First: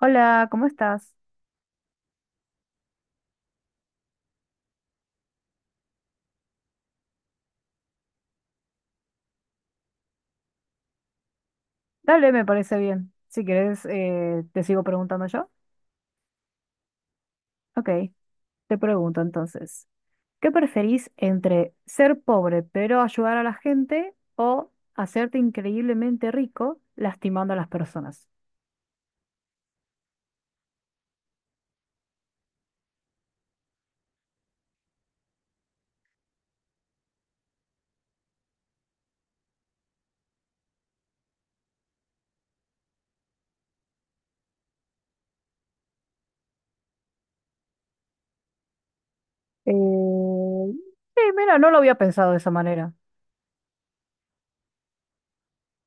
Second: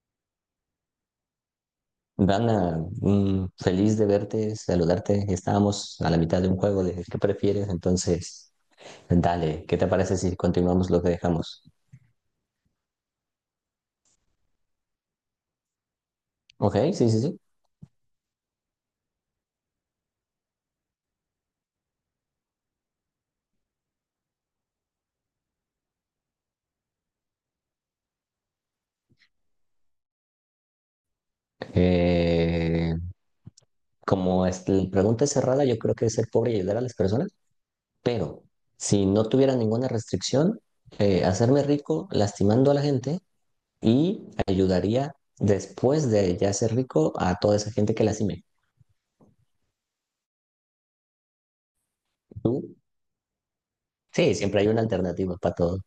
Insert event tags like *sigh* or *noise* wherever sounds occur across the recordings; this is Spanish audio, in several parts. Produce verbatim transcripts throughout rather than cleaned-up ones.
Hola, ¿cómo estás? Dana, mm, feliz de verte, saludarte. Estábamos a la mitad de un juego de ¿qué prefieres? Entonces, dale, ¿qué te parece si continuamos lo que dejamos? Dale, me parece bien. Si quieres, eh, te sigo preguntando yo. Ok, sí, sí, sí. Ok, te pregunto entonces, ¿qué preferís entre ser pobre pero ayudar a la gente o hacerte increíblemente rico lastimando a las personas? Eh, como es- la pregunta es cerrada, yo creo que es ser pobre y ayudar a las personas, pero si no tuviera ninguna restricción, eh, hacerme rico lastimando a la gente y ayudaría después de ya ser rico a toda esa gente que lastime. Eh, sí, mira, no lo había pensado de esa ¿Tú? manera. Sí, siempre hay una alternativa para todo.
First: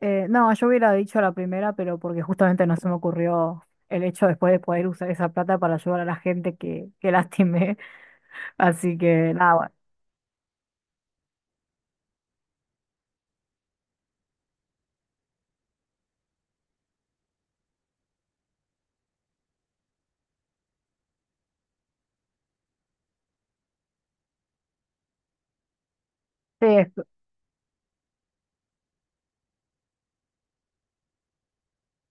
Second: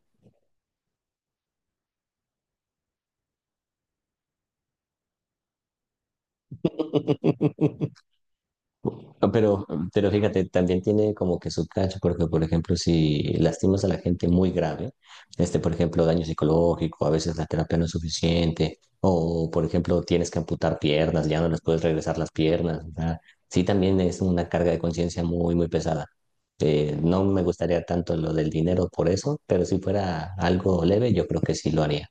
Eh, no, yo hubiera dicho la primera, pero porque justamente no se me ocurrió el hecho después de poder usar esa plata para ayudar a la gente que, que lastimé. *laughs* *laughs* Así No, que nada, Pero, bueno. pero fíjate, también tiene como que su cacho, porque por ejemplo, si lastimas a la gente muy grave, este, por ejemplo, daño psicológico, a veces la terapia no es suficiente, o por ejemplo, tienes que amputar piernas, ya no les puedes regresar las piernas, o sea, sí también es una carga de conciencia muy, muy pesada. Sí, Eh, no me gustaría tanto lo del dinero por eso, pero si fuera algo leve, yo creo que sí lo haría.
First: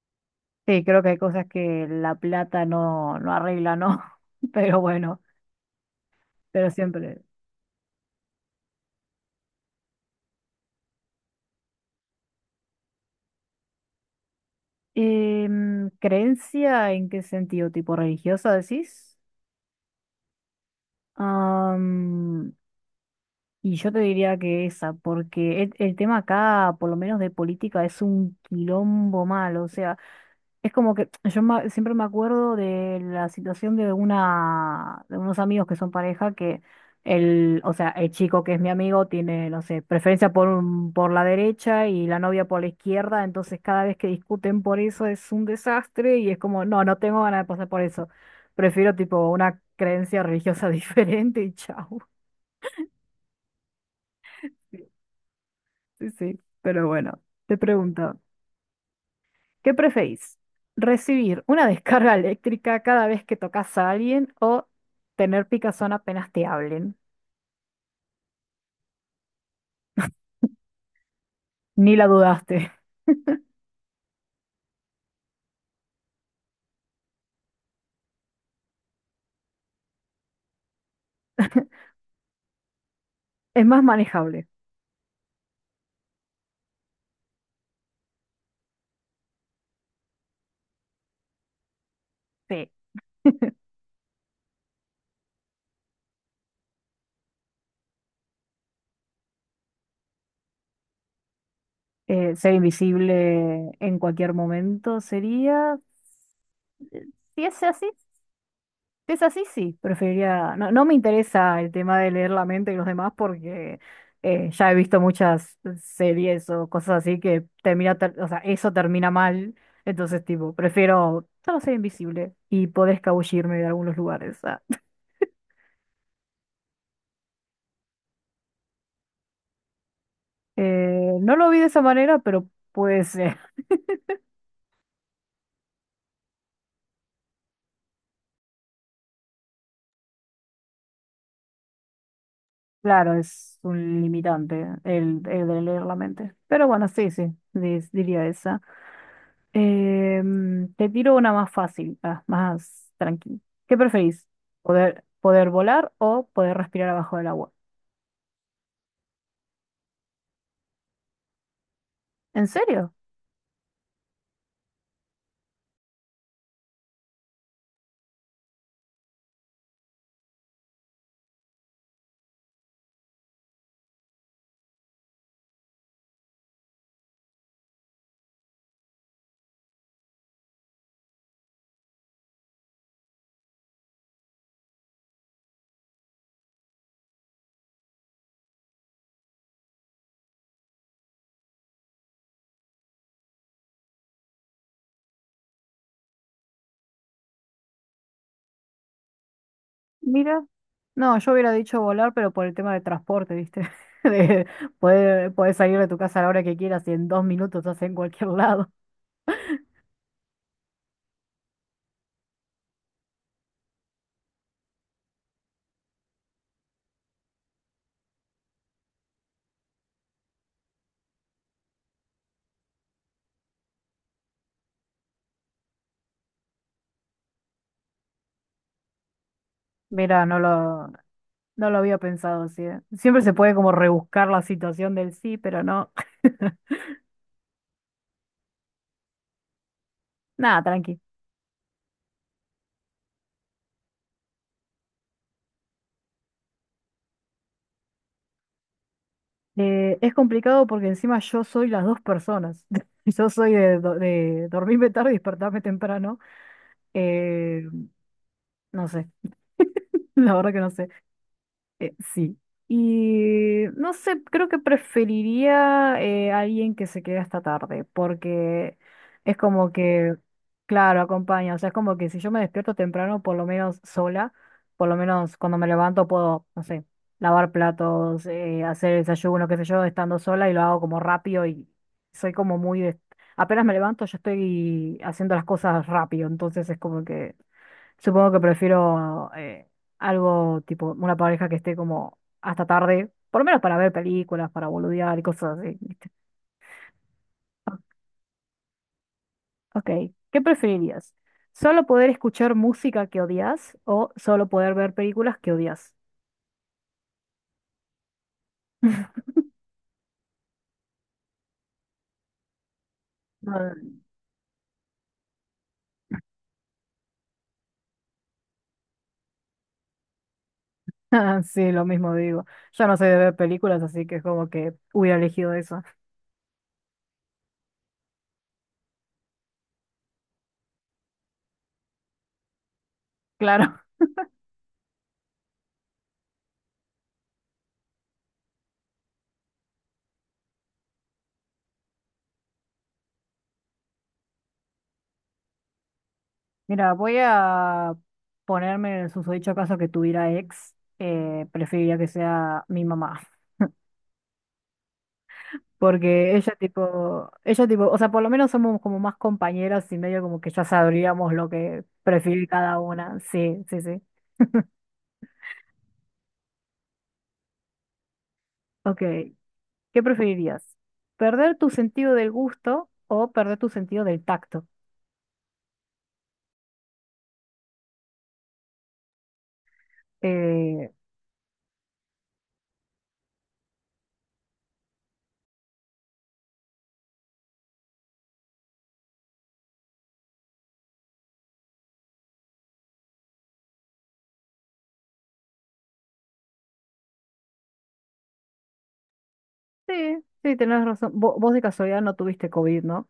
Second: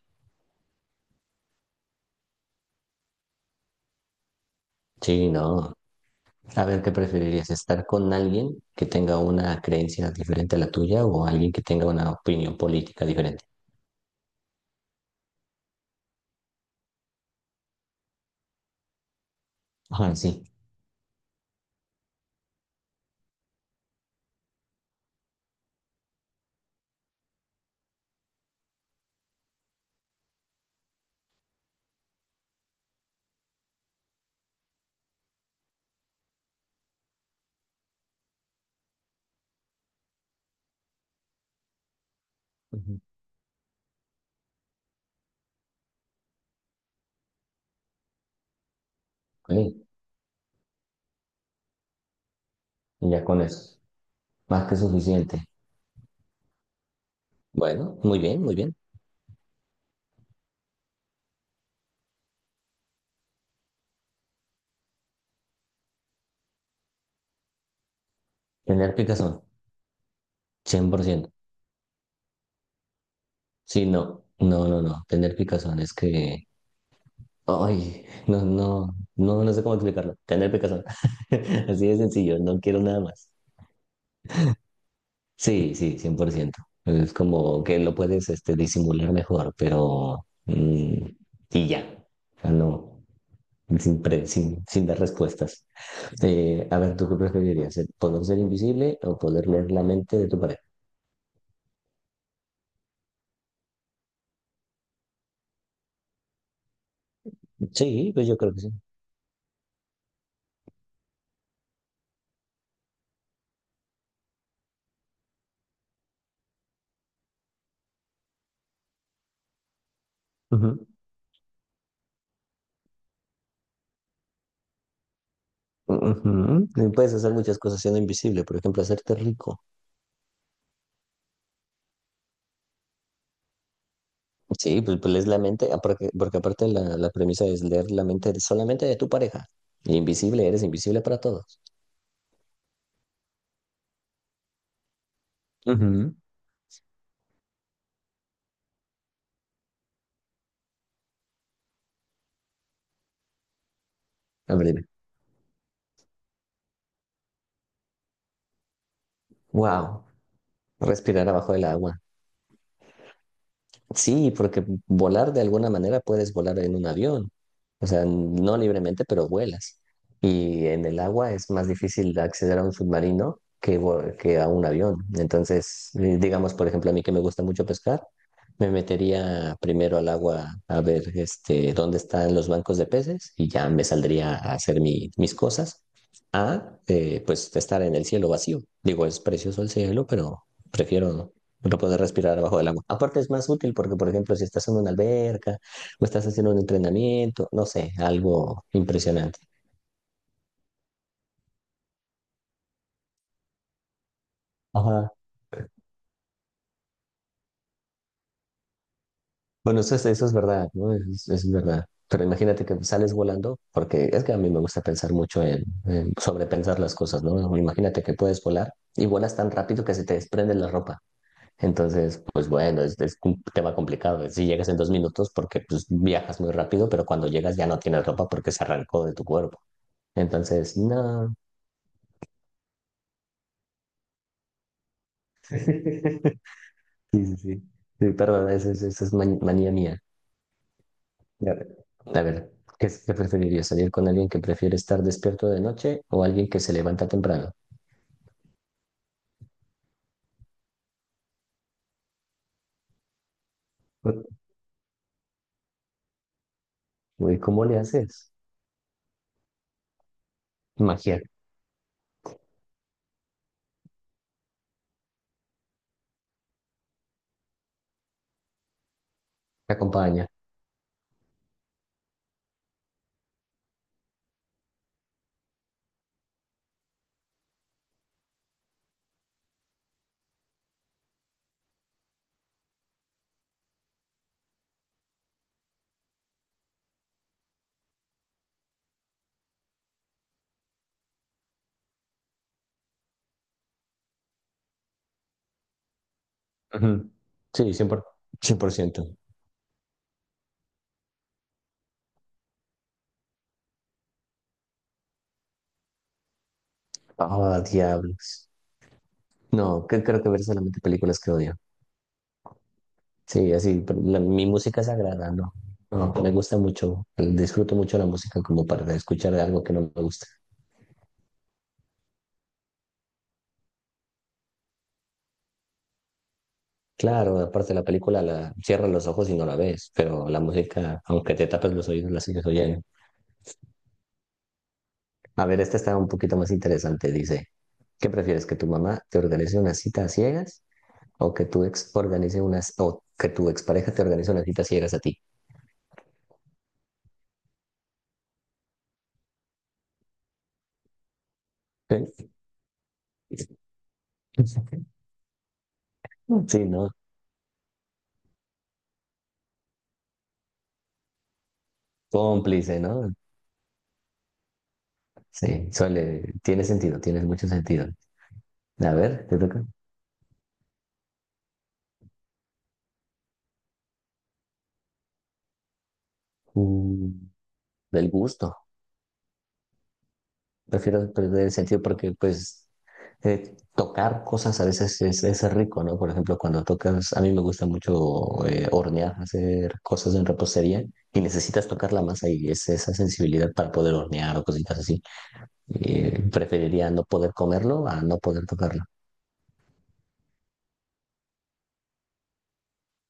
sí, creo que hay cosas que la plata no, no arregla, ¿no? *laughs* Pero bueno, Sí, no. A pero ver, ¿qué siempre. preferirías? ¿Estar con alguien que tenga una creencia diferente a la tuya o alguien que tenga una opinión política diferente? Em, ¿creencia en qué sentido? ¿Tipo religiosa decís? Ajá, sí. Am, y yo te diría que esa, porque el, el tema acá, por lo menos de política, es un quilombo malo. O sea, es como que *tsk* yo ma- siempre me acuerdo de la situación de una de unos amigos que son pareja que el, o sea, el chico que es mi amigo tiene, no sé, preferencia por un- por la derecha y la novia por la Ujú. izquierda, entonces cada vez que discuten por eso es un desastre y es como, no, no tengo ganas de pasar por eso. Prefiero tipo una Ok, creencia religiosa *laughs* diferente y chau. ya con eso. Más que Sí, suficiente. sí, sí, pero bueno, te Bueno, pregunto. muy bien, muy bien. ¿Qué preferís? ¿Recibir una descarga *laughs* eléctrica cada vez que tocas a alguien o tener picazón apenas te hablen? Tener picazón, cien por ciento. Ni la dudaste. *laughs* Sí, no, no, no, no. Tener picazón es que... Ay, no, no, no, no sé cómo explicarlo. Tener picazón. *laughs* Así de sencillo, no quiero nada más. Es más manejable. Sí, sí, cien por ciento. Es como que lo puedes este, disimular mejor, pero... mm, y ya. O sea, Sí. no, sin, pre- sin, sin dar respuestas. Eh, a ver, ¿tú qué preferirías? ¿El ¿Poder ser invisible o poder leer la mente de tu pareja? Eh, ser invisible en cualquier momento sería... eh, si es así, Sí, pues yo creo que sí. es así, sí, preferiría, no, no me interesa el tema de leer la mente de los demás porque eh, ya he visto muchas series o cosas así que termina, ter- o sea, eso termina mal, entonces tipo, Ujú. prefiero solo ser invisible y poder escabullirme de algunos lugares. Ah. *laughs* Ujú. Y puedes hacer muchas cosas siendo invisible, por ejemplo, hacerte rico. Eh, no lo vi de esa manera, pero puede ser. Sí, pues, pues lees la mente, ah, porque, porque aparte la, la premisa es leer la mente solamente de tu pareja. Y invisible, eres invisible para todos. *laughs* Claro, es un limitante el, el de leer la Ujú. mente. Pero bueno, sí, sí, dis- diría esa. Em, te tiro una más fácil, ah, más tranquila. ¿Qué preferís? A ver, Poder volar o poder respirar abajo del agua. wow. Respirar abajo del agua. ¿En serio? Sí, porque volar de alguna manera puedes volar en un avión. O sea, no libremente, pero vuelas. Y en el agua es más difícil acceder a un submarino que, vo- que a un avión. Entonces, eh, digamos, por ejemplo, a mí que me gusta mucho pescar, me metería primero al agua a ver este, dónde están los bancos de peces y ya me saldría a hacer mi- mis cosas. A, eh, pues estar en el cielo vacío. Digo, es precioso el cielo, pero prefiero no poder respirar abajo del agua. Aparte es más útil porque, por ejemplo, si estás en una alberca o estás haciendo un entrenamiento, no sé, algo impresionante. Mira. No, yo hubiera dicho volar, pero por el tema de transporte, ¿viste? *laughs* De poder, poder salir de tu casa a la hora que quieras y en dos minutos estás en cualquier lado. Bueno, eso, es- eso es verdad, ¿no? Eso es, es verdad. Pero imagínate que sales volando, porque es que a mí me gusta pensar mucho en, en sobrepensar las cosas, ¿no? Imagínate que puedes volar y vuelas tan rápido que se te desprende la ropa. Entonces, pues bueno, es, es un tema complicado. Si llegas en dos minutos, porque pues viajas muy rápido, pero cuando llegas ya no tienes ropa porque se arrancó de tu cuerpo. Mira, no Entonces, lo, no. no lo había pensado así, ¿eh? Siempre se puede como rebuscar la situación del sí, pero no. *laughs* *laughs* Sí, sí, sí. Sí, perdón, esa es, esa es man- manía mía. Nada, tranqui. Ya. A ver, ¿qué, qué preferirías? ¿Salir con alguien que prefiere estar despierto de noche o alguien que se levanta temprano? Eh, es complicado porque encima yo soy las dos personas. *laughs* Yo soy de, do- de dormirme tarde y despertarme temprano. Uy, Eh, ¿cómo le haces? no sé, *laughs* la verdad que no sé. Magia, Eh, sí. Y no sé, creo que preferiría eh, alguien que se quede hasta tarde, porque es como te que, acompaña. claro, acompaña. O sea, es como que si yo me despierto temprano, por lo menos sola, por lo menos cuando me levanto puedo, no sé, lavar platos, eh, hacer desayuno, qué sé yo, estando sola y lo hago como rápido y soy como muy de- apenas me levanto, yo estoy haciendo las cosas rápido, entonces es como que supongo que prefiero eh, algo tipo una pareja que esté como hasta tarde, por lo menos para ver películas, para boludear y cosas así, ¿viste? Ujú. Sí, cien por ciento cien por ciento. Ok, ¿qué preferirías? ¿Solo poder escuchar música que odias o solo poder ver películas que odias? Ah, diablos. No, que, creo que ver solamente películas que odio. Sí, así, pero la- mi música sagrada, no. No, me gusta mucho, disfruto mucho la música como para escuchar algo que no me gusta. Ah, *laughs* sí, lo mismo digo. Yo no soy de ver películas, así que es como que hubiera elegido eso. *laughs* Claro, aparte la película la cierras los ojos y no la ves, pero la música, aunque te tapes los oídos, la sigues oyendo. Claro. A ver, esta está un poquito más interesante. Dice, ¿qué prefieres? ¿Que tu mamá te organice una cita a ciegas o que tu ex organice unas, o que tu expareja te organice una cita a ciegas a ti? Mira, voy a ponerme en el susodicho caso que tuviera ex. Eh, preferiría que ¿Eh? sea mi mamá. *laughs* Porque ella Sí, ¿no? tipo, ella tipo, o sea, por lo menos somos como más compañeras y medio como que ya sabríamos lo que prefiere cada Cómplice, ¿no? una. Sí, sí, sí. Sí, suele, tiene sentido, tiene mucho sentido. A Ok, ver, te toca. ¿qué preferirías? ¿Perder tu sentido del gusto o perder tu sentido del tacto? Mm, Del gusto. Eh, Prefiero perder el sentido porque, pues, eh, tocar cosas a veces es, es rico, ¿no? Por ejemplo, cuando tocas, a mí me gusta mucho eh, hornear, hacer cosas en repostería y necesitas tocar la masa y es esa sensibilidad para poder hornear o cositas así. Eh, preferiría no poder comerlo a no poder tocarlo. sí, sí, tenés razón. Vo- vos de casualidad no tuviste COVID, ¿no?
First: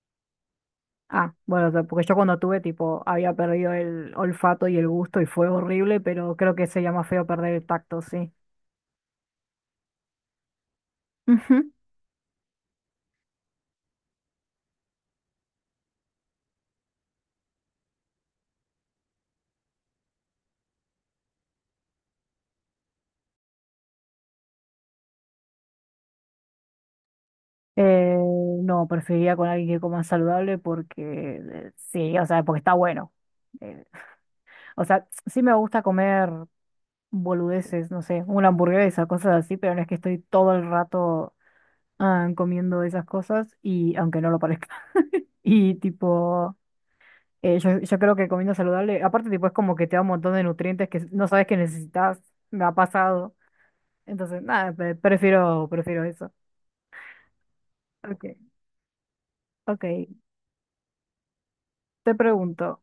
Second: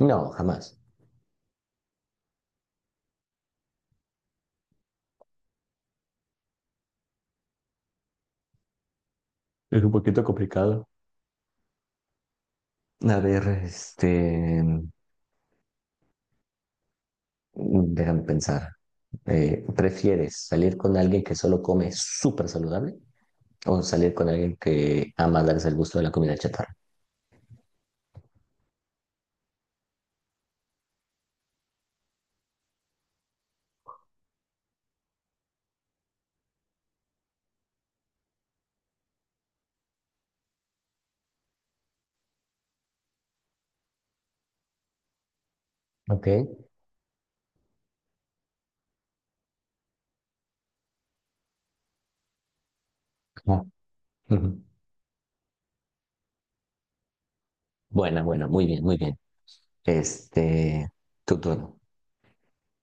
No, jamás. Ah, bueno, o sea, porque yo cuando tuve, tipo, había perdido el olfato y el gusto y fue horrible, pero creo que sería más feo perder el tacto, sí. Es un poquito complicado. Ujú. A ver, este, déjame pensar. Eh, ¿prefieres salir con alguien que solo come súper saludable o salir con alguien que ama darse el gusto de la comida chatarra. Eh, no, preferiría con alguien que coma saludable porque eh, sí, o sea, porque está bueno. Eh, o sea, sí me gusta comer boludeces, no sé, una hamburguesa, cosas así, pero no es que estoy todo el rato ah, comiendo esas cosas y aunque no lo parezca. *laughs* Y Ok. tipo, eh, yo, yo creo que comiendo saludable, aparte tipo es como que te da un montón de nutrientes que no sabes que necesitas, me ha pasado. Ah, Entonces, ujú. nada, pre- prefiero, prefiero eso. Buena, Ok, buena, muy bien, muy bien. ok. Este, tu turno. Te pregunto.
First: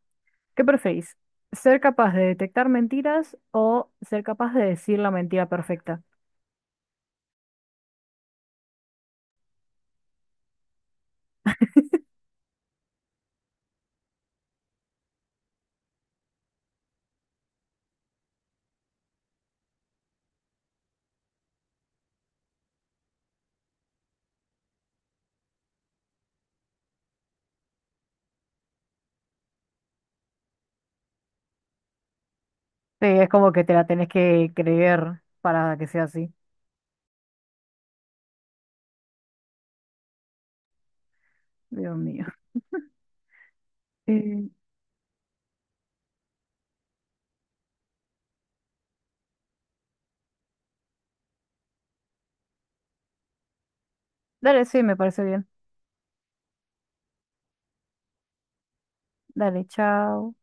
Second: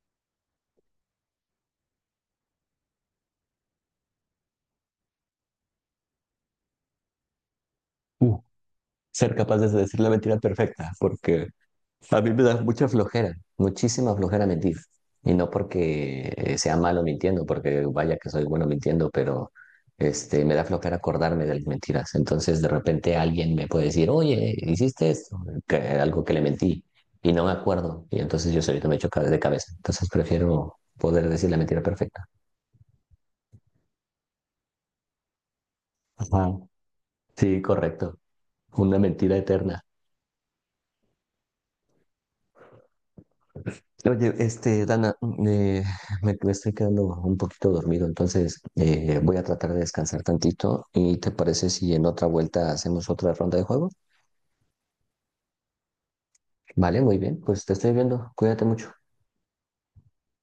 ¿Qué preferís? ¿Ser capaz de detectar mentiras o ser capaz de decir la mentira perfecta? Ser capaz de decir la mentira perfecta, porque a mí me da mucha flojera, muchísima flojera mentir. Y no porque eh, sea malo mintiendo, porque vaya que soy bueno mintiendo, pero este, me da flojera acordarme de las mentiras. Entonces de repente alguien me puede decir, oye, hiciste esto, que- algo que le mentí, y no me acuerdo. Y entonces yo solito me echo ca- de cabeza. Entonces prefiero poder decir la mentira perfecta. Sí, es como que te la tenés que creer para que sea así. Ajá. Sí, correcto. Una mentira eterna. Dios mío. Oye, Eh, este, Dana, eh, *laughs* me, me estoy quedando un poquito dormido, entonces eh, voy a tratar de descansar tantito. ¿Y te parece si en otra vuelta hacemos otra ronda de juego? dale, sí, me parece bien. Vale, muy bien, pues te estoy viendo. Cuídate mucho. Dale, chao.